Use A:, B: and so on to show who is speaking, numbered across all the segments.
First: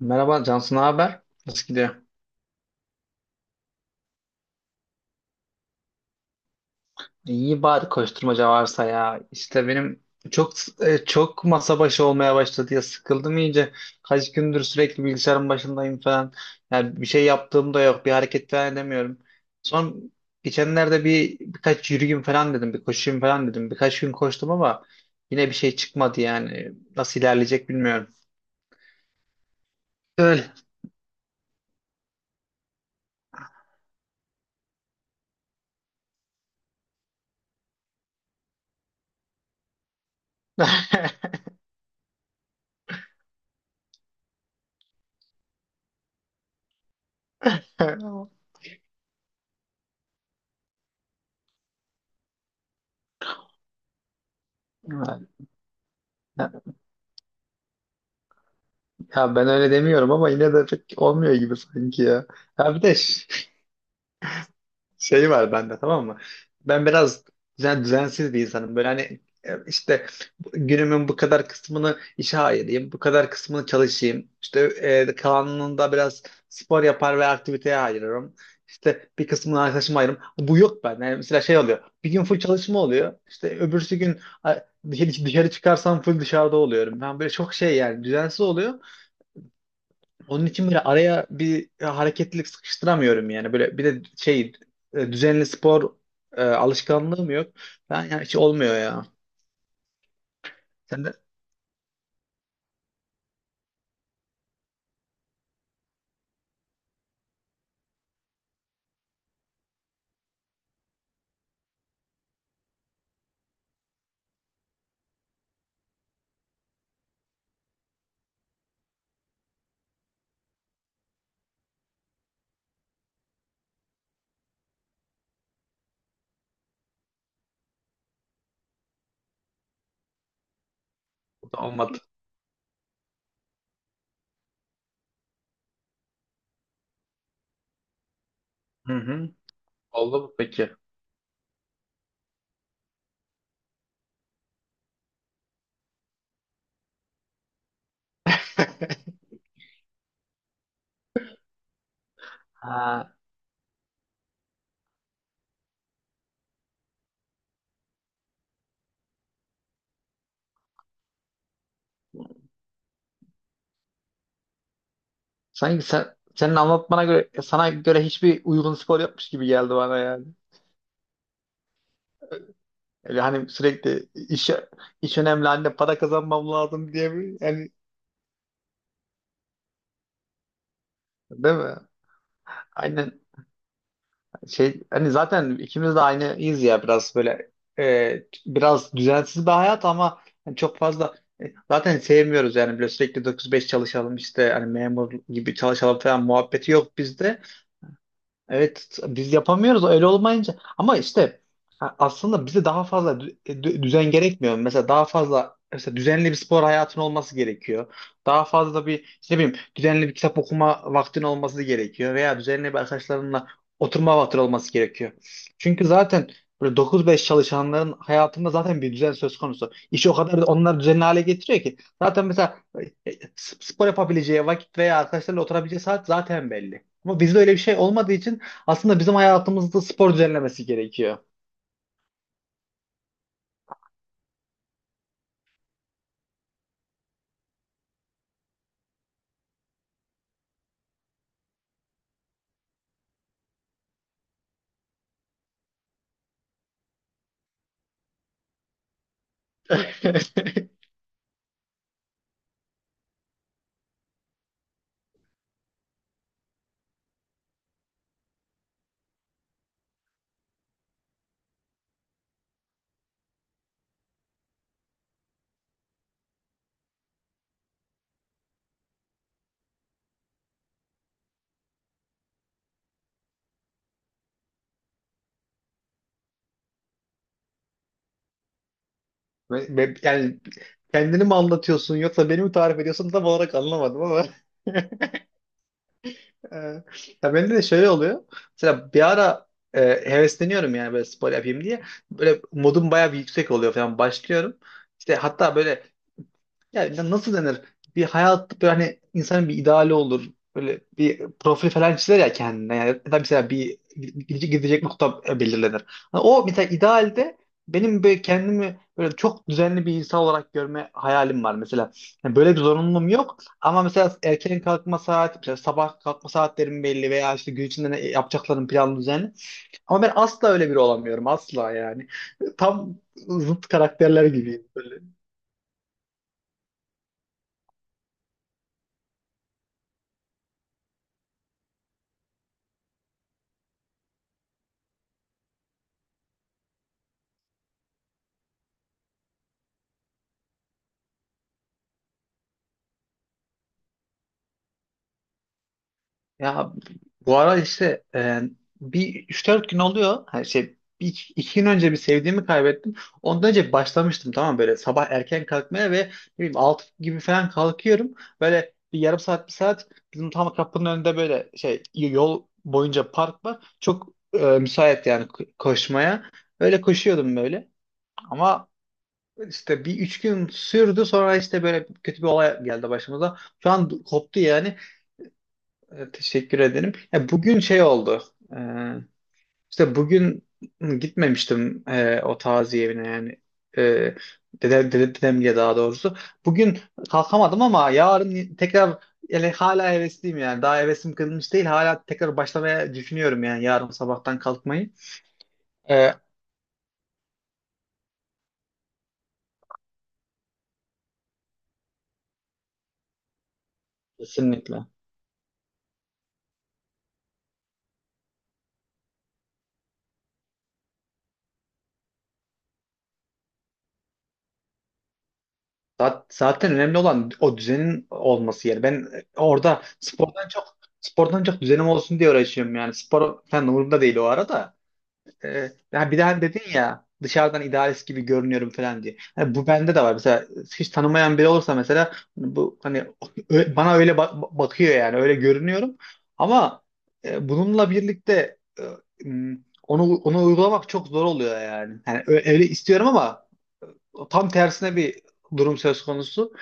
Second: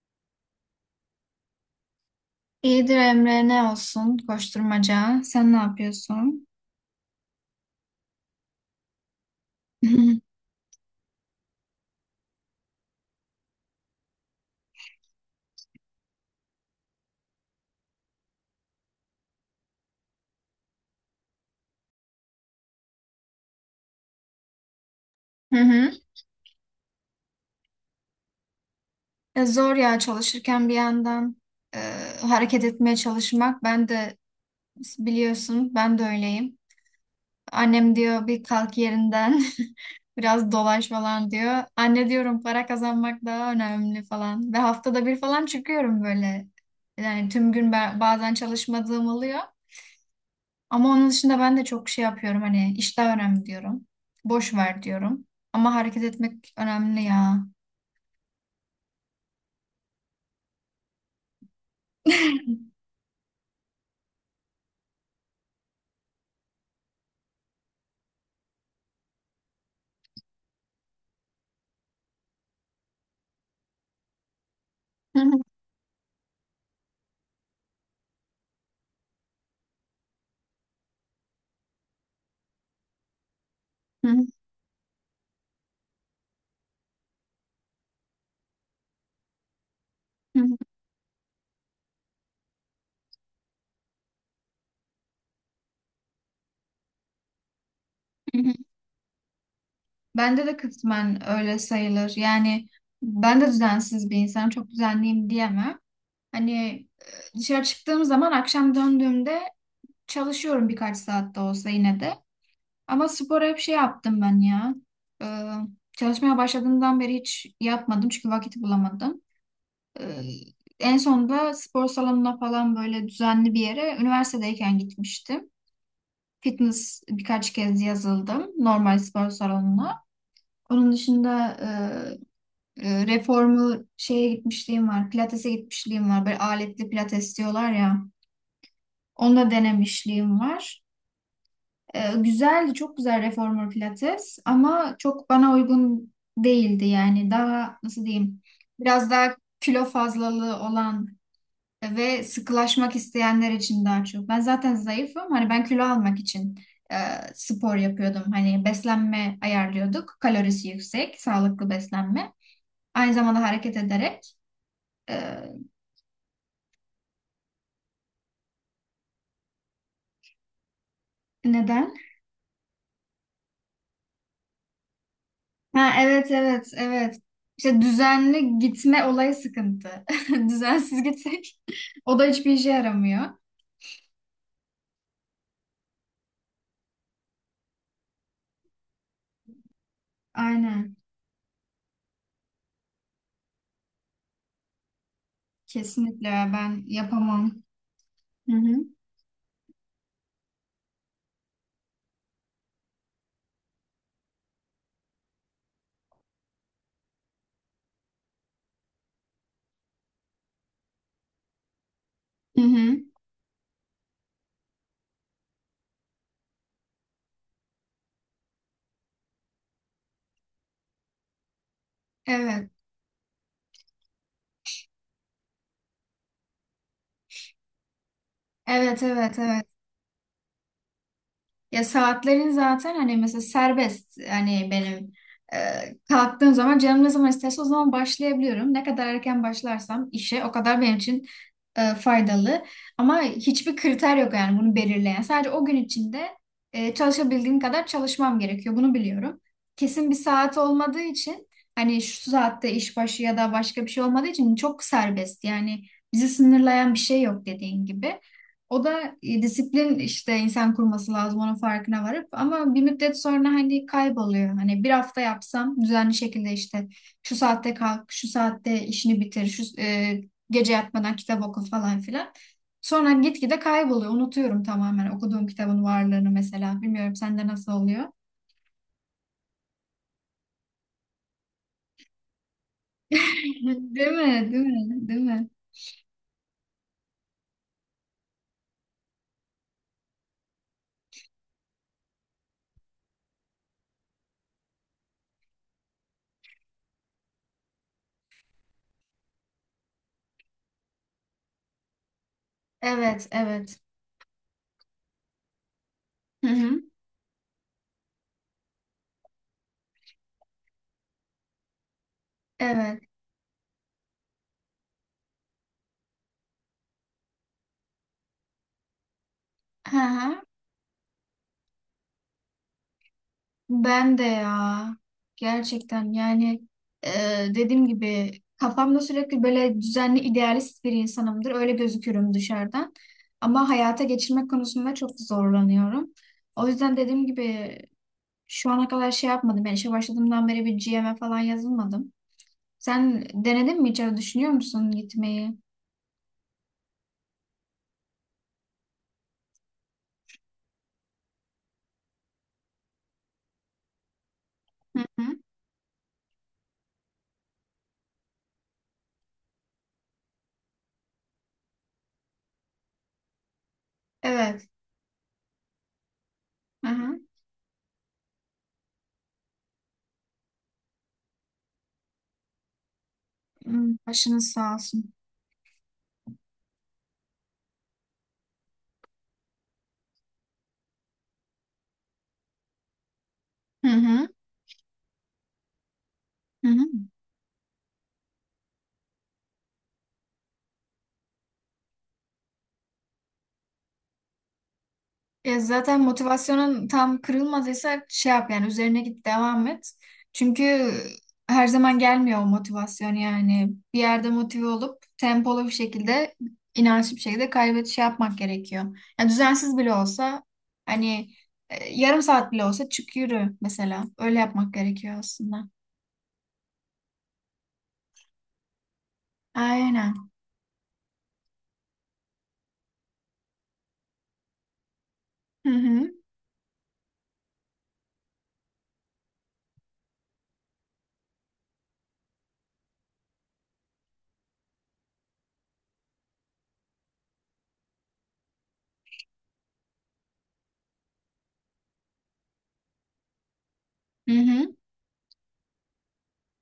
A: Merhaba Cansu, ne haber? Nasıl gidiyor?
B: İyidir Emre ne olsun koşturmaca. Sen ne yapıyorsun?
A: İyi bari koşturmaca varsa ya. İşte benim
B: Hı
A: çok çok masa başı olmaya başladı ya, sıkıldım iyice. Kaç gündür sürekli bilgisayarın başındayım falan. Yani bir şey yaptığım da yok, bir hareket falan edemiyorum. Son geçenlerde birkaç yürüyeyim falan dedim, bir koşayım falan dedim. Birkaç gün koştum ama yine bir şey
B: hı.
A: çıkmadı yani. Nasıl ilerleyecek bilmiyorum.
B: Zor ya
A: Öyle.
B: çalışırken bir yandan e, hareket etmeye çalışmak. Ben de biliyorsun ben de öyleyim. Annem diyor bir kalk yerinden biraz dolaş falan diyor. Anne diyorum para kazanmak daha önemli falan. Ve haftada bir falan çıkıyorum böyle. Yani tüm gün ben, bazen çalışmadığım oluyor. Ama onun dışında ben de çok şey yapıyorum hani iş daha önemli diyorum. Boş ver diyorum. Ama hareket etmek
A: Evet.
B: önemli ya.
A: Ya ben öyle demiyorum ama yine de pek olmuyor gibi sanki ya. Ya bir de şey var bende, tamam mı? Ben biraz düzensiz bir insanım. Böyle hani işte günümün bu kadar kısmını işe ayırayım, bu kadar kısmını çalışayım. İşte kalanında biraz spor yapar ve aktiviteye ayırırım. İşte bir kısmını arkadaşıma ayırırım. Bu yok bende. Yani mesela şey oluyor. Bir gün full çalışma oluyor. İşte öbürsü gün dışarı dışarı çıkarsam full dışarıda oluyorum. Ben böyle çok şey yani düzensiz oluyor. Onun için böyle araya bir hareketlilik sıkıştıramıyorum yani. Böyle bir de şey düzenli spor alışkanlığım yok. Ben yani hiç olmuyor ya.
B: Bende de
A: Sen de.
B: kısmen öyle sayılır. Yani ben de düzensiz bir insanım. Çok düzenliyim diyemem. Hani dışarı çıktığım zaman akşam döndüğümde çalışıyorum birkaç saat de olsa yine de. Ama spora hep şey yaptım ben ya. Ee, çalışmaya başladığımdan beri hiç yapmadım çünkü vakit bulamadım. Ee, en sonunda spor salonuna falan böyle düzenli bir yere üniversitedeyken gitmiştim. Fitness birkaç kez yazıldım normal spor salonuna. Onun
A: O
B: dışında
A: da olmadı.
B: reformu şeye gitmişliğim var. Pilates'e gitmişliğim var. Böyle aletli pilates diyorlar ya.
A: Hı hı.
B: Onu da
A: Oldu mu
B: denemişliğim
A: peki?
B: var. E, güzeldi, çok güzel reformer pilates ama çok bana uygun değildi yani. Daha nasıl diyeyim? Biraz daha kilo fazlalığı olan ve sıkılaşmak
A: Ha,
B: isteyenler için daha çok. Ben zaten zayıfım. Hani ben kilo almak için e, spor yapıyordum. Hani beslenme ayarlıyorduk. Kalorisi yüksek, sağlıklı beslenme. Aynı zamanda hareket ederek. e,
A: sanki senin anlatmana göre sana göre hiçbir uygun spor yapmış gibi geldi bana yani.
B: Neden?
A: Öyle hani sürekli iş iş önemli, anne
B: Ha,
A: para
B: evet
A: kazanmam
B: evet
A: lazım diye
B: evet.
A: bir yani,
B: İşte düzenli gitme olayı sıkıntı. Düzensiz
A: değil
B: gitsek
A: mi?
B: o da hiçbir işe
A: Aynen.
B: yaramıyor.
A: Şey hani zaten ikimiz de aynıyız ya, biraz böyle biraz düzensiz bir hayat ama hani çok
B: Aynen.
A: fazla e, zaten sevmiyoruz yani, böyle sürekli 9-5 çalışalım işte, hani memur gibi çalışalım falan
B: Kesinlikle
A: muhabbeti
B: ben
A: yok bizde.
B: yapamam. Hı hı.
A: Evet, biz yapamıyoruz öyle olmayınca, ama işte ha, aslında bize daha fazla düzen gerekmiyor. Mesela daha fazla mesela düzenli bir spor hayatın olması gerekiyor. Daha fazla bir işte ne bileyim düzenli bir kitap okuma vaktin olması gerekiyor veya
B: Hı
A: düzenli bir
B: hı.
A: arkadaşlarınla oturma vaktin olması gerekiyor. Çünkü zaten böyle 9-5 çalışanların hayatında zaten bir düzen söz konusu. İşi o kadar onlar düzenli hale getiriyor ki zaten mesela
B: Evet.
A: spor yapabileceği vakit veya arkadaşlarla oturabileceği saat zaten belli. Ama bizde öyle bir şey olmadığı için aslında
B: Evet
A: bizim
B: evet evet.
A: hayatımızda spor düzenlemesi gerekiyor.
B: Ya saatlerin zaten hani mesela serbest, hani benim e, kalktığım zaman canım ne zaman isterse o zaman başlayabiliyorum. Ne kadar erken başlarsam işe o kadar benim için faydalı. Ama hiçbir kriter yok yani bunu belirleyen. Sadece o gün içinde çalışabildiğim kadar çalışmam gerekiyor. Bunu biliyorum. Kesin bir saat olmadığı için hani şu saatte iş başı ya da başka bir şey olmadığı için çok serbest. Yani bizi sınırlayan bir şey yok dediğin gibi. O da disiplin işte, insan kurması lazım onun farkına varıp, ama bir müddet sonra hani kayboluyor. Hani bir hafta yapsam düzenli şekilde, işte şu saatte kalk, şu saatte işini bitir, şu gece yatmadan kitap oku falan filan. Sonra gitgide kayboluyor. Unutuyorum tamamen okuduğum kitabın varlığını mesela. Bilmiyorum sende nasıl oluyor?
A: Yani kendini mi anlatıyorsun yoksa beni mi tarif ediyorsun, tam olarak anlamadım
B: Değil
A: ama.
B: mi? Değil mi? Değil mi?
A: Ee, Ya bende de şöyle oluyor. Mesela bir ara e, hevesleniyorum yani, böyle spor yapayım diye. Böyle modum bayağı bir yüksek oluyor falan, başlıyorum. İşte hatta böyle, yani nasıl denir? Bir hayat böyle, hani insanın bir ideali olur. Böyle bir profil falan çizer ya kendine. Yani ya da
B: Evet,
A: mesela bir
B: evet.
A: gidecek nokta belirlenir. Hani o
B: Hı
A: mesela
B: hı.
A: idealde benim böyle kendimi böyle çok düzenli bir insan olarak görme hayalim var mesela. Yani böyle bir
B: Evet.
A: zorunluluğum yok ama mesela erken kalkma saat, mesela sabah kalkma saatlerim belli veya işte gün içinde ne yapacaklarım planlı, düzenli.
B: Hı
A: Ama ben
B: hı.
A: asla öyle biri olamıyorum, asla yani. Tam zıt
B: Ben de
A: karakterler gibiyim.
B: ya, gerçekten yani, e, dediğim gibi kafamda sürekli böyle düzenli idealist bir insanımdır. Öyle gözükürüm dışarıdan. Ama hayata geçirmek konusunda çok zorlanıyorum. O yüzden dediğim gibi şu ana kadar şey yapmadım. Yani işe başladığımdan beri bir GM'e falan yazılmadım. Sen denedin mi hiç? Öyle düşünüyor musun gitmeyi?
A: Ya bu ara işte bir üç dört gün oluyor. Her şey bir, iki gün önce bir sevdiğimi kaybettim. Ondan önce başlamıştım, tamam mı? Böyle
B: Hı
A: sabah
B: hı.
A: erken kalkmaya ve ne bileyim 6 gibi falan kalkıyorum. Böyle bir yarım saat, bir saat, bizim tam kapının önünde böyle şey, yol boyunca park var. Çok
B: Evet.
A: müsait yani koşmaya. Öyle
B: Hı hı.
A: koşuyordum böyle. Ama işte bir üç gün sürdü, sonra işte böyle kötü bir olay geldi başımıza. Şu an
B: Hmm,
A: koptu
B: başınız sağ
A: yani.
B: olsun.
A: Teşekkür ederim. Ya bugün şey oldu. E, işte bugün gitmemiştim o taziye evine yani. E,
B: Hı hı.
A: dedem diye, daha doğrusu.
B: Hı
A: Bugün
B: hı.
A: kalkamadım ama yarın tekrar, yani hala hevesliyim yani. Daha hevesim kırılmış değil. Hala tekrar başlamaya düşünüyorum yani, yarın sabahtan kalkmayı.
B: Ya zaten
A: E,
B: motivasyonun tam kırılmadıysa şey yap yani, üzerine git, devam et. Çünkü her zaman gelmiyor o motivasyon yani. Bir yerde motive
A: kesinlikle.
B: olup tempolu bir şekilde, inançlı bir şekilde kaybet şey yapmak gerekiyor. Yani düzensiz bile olsa hani yarım saat bile olsa çık yürü mesela. Öyle yapmak gerekiyor aslında.
A: Zaten önemli olan o düzenin olması yani. Ben orada
B: Aynen.
A: spordan çok düzenim olsun diye uğraşıyorum yani. Spor falan umurumda değil o arada.
B: Hı
A: Ya
B: hı.
A: bir de hani dedin ya dışarıdan idealist gibi görünüyorum falan diye. Hani bu bende de var. Mesela hiç tanımayan biri olursa mesela, hani bu hani bana öyle bakıyor yani, öyle görünüyorum. Ama bununla birlikte m, onu uygulamak çok zor oluyor yani. Yani öyle istiyorum ama
B: Hı
A: tam
B: hı.
A: tersine bir durum söz konusu.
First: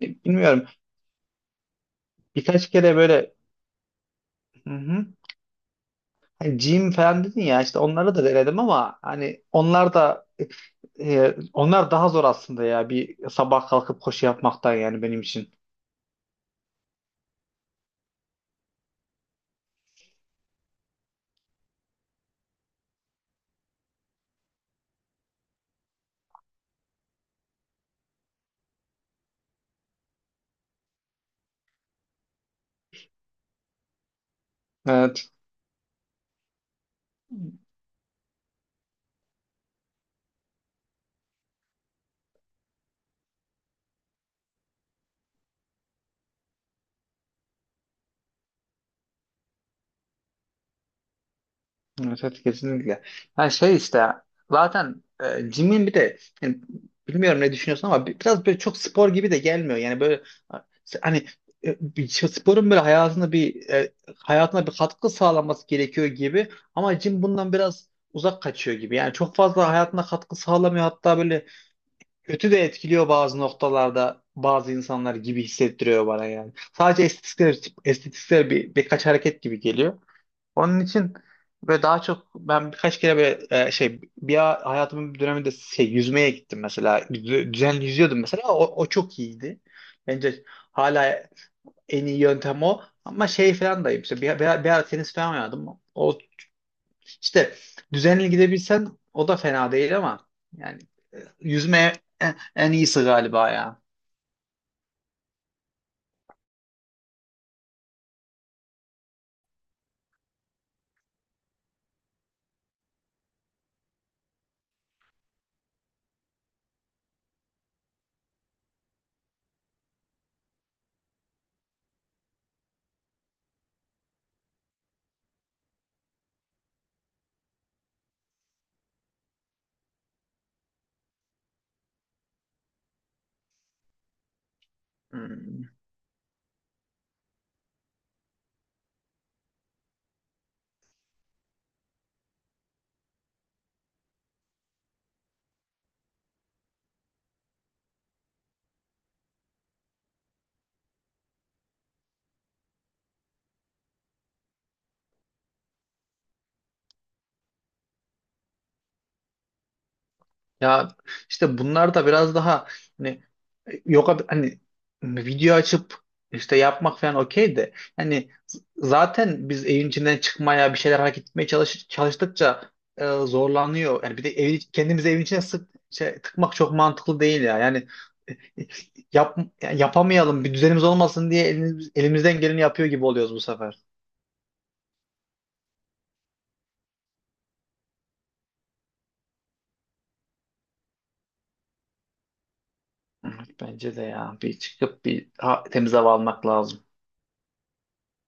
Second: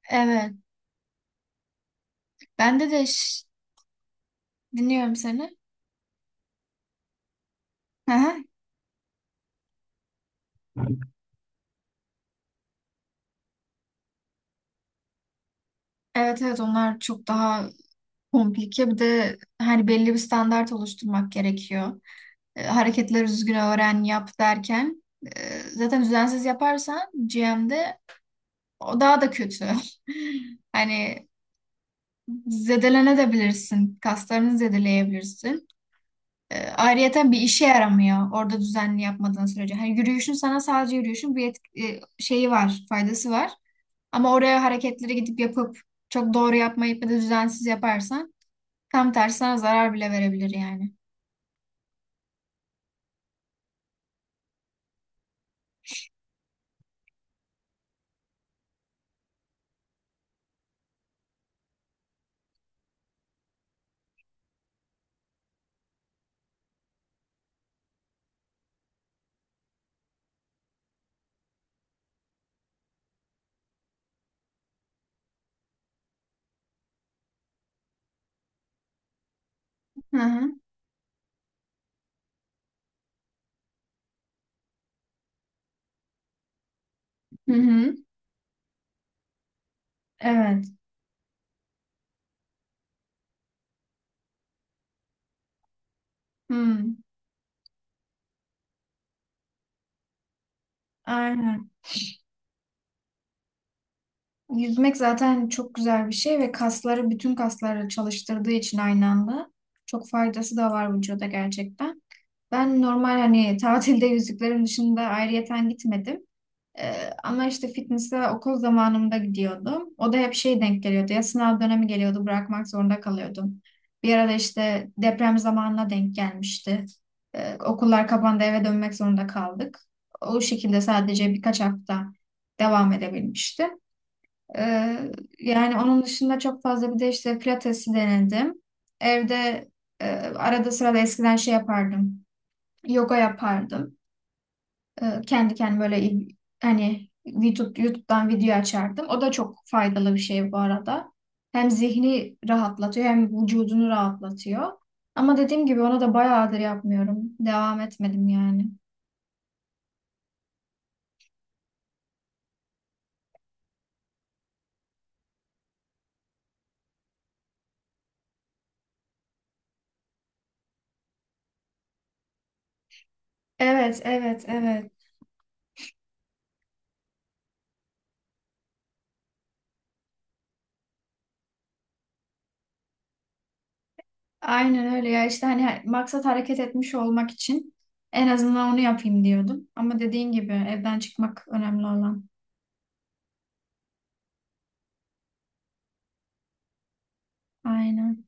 A: Hani
B: Evet.
A: bilmiyorum. Birkaç
B: Bende
A: kere
B: de
A: böyle hı hı.
B: dinliyorum seni.
A: Hani gym falan dedin ya, işte
B: Hı
A: onları da
B: hı.
A: denedim ama hani onlar da onlar daha zor aslında ya, bir sabah kalkıp koşu yapmaktan, yani benim için.
B: Evet evet, onlar çok daha komplike, bir de hani belli bir standart oluşturmak gerekiyor. E, hareketleri düzgün öğren, yap derken zaten düzensiz yaparsan GM'de o daha da kötü. Hani zedelenebilirsin, kaslarını
A: Evet.
B: zedeleyebilirsin. E, ayrıyeten bir işe yaramıyor orada düzenli yapmadığın sürece. Hani yürüyüşün sana, sadece yürüyüşün bir şeyi var, faydası var. Ama oraya hareketleri gidip yapıp çok doğru yapmayıp ya da düzensiz yaparsan, tam tersi sana zarar bile verebilir yani.
A: Evet, evet, kesinlikle. Yani şey, işte zaten gym'in bir de yani, bilmiyorum ne düşünüyorsun ama biraz böyle çok spor gibi de gelmiyor. Yani böyle hani bir şey- sporun böyle hayatına bir katkı sağlaması gerekiyor gibi, ama gym bundan biraz uzak kaçıyor gibi. Yani çok fazla hayatına katkı sağlamıyor. Hatta böyle kötü de etkiliyor bazı noktalarda, bazı insanlar gibi hissettiriyor bana yani. Sadece estetiksel birkaç hareket gibi geliyor.
B: Hı hı.
A: Onun için böyle daha çok, ben birkaç kere böyle şey, bir hayatımın bir döneminde şey, yüzmeye gittim mesela.
B: Hı
A: Düzenli
B: hı.
A: yüzüyordum mesela. O çok iyiydi. Bence
B: Evet.
A: hala en iyi yöntem o. Ama şey falan dayım, işte bir ara tenis falan oynadım. O
B: Hı.
A: işte düzenli gidebilsen o da fena değil ama yani
B: Aynen.
A: yüzme en iyisi galiba ya.
B: Yüzmek zaten çok güzel bir şey ve kasları, bütün kasları çalıştırdığı için aynı anda çok faydası da var vücuda gerçekten. Ben normal hani tatilde yüzüklerim dışında ayrıyeten gitmedim. Ama işte fitness'e okul zamanımda gidiyordum. O da hep şey denk geliyordu. Ya sınav dönemi geliyordu, bırakmak zorunda kalıyordum. Bir arada işte deprem zamanına denk gelmişti. Okullar kapandı, eve dönmek zorunda kaldık. O şekilde sadece birkaç hafta devam edebilmişti. Ee,
A: Hmm.
B: yani onun dışında çok fazla, bir de işte pilatesi denedim. Evde arada sırada eskiden şey yapardım. Yoga yapardım. E, kendi kendime böyle hani YouTube'dan video açardım. O da çok faydalı bir şey bu arada. Hem zihni rahatlatıyor hem vücudunu rahatlatıyor. Ama dediğim gibi ona da bayağıdır yapmıyorum. Devam etmedim yani.
A: Ya işte bunlar da biraz daha hani, yok hani video açıp işte yapmak falan okey de, hani zaten biz evin içinden çıkmaya, bir şeyler hareket etmeye çalıştıkça
B: Evet,
A: zorlanıyor. Yani bir de
B: evet, evet.
A: kendimizi evin içine sık tıkmak çok mantıklı değil ya. Yani e, e, yani yapamayalım, bir düzenimiz olmasın diye elimizden geleni yapıyor gibi oluyoruz bu sefer.
B: Aynen öyle ya, işte hani maksat hareket etmiş olmak için en azından onu yapayım diyordum. Ama dediğin gibi evden çıkmak önemli olan.
A: Evet, bence de ya, bir çıkıp bir temiz hava almak lazım.
B: Aynen.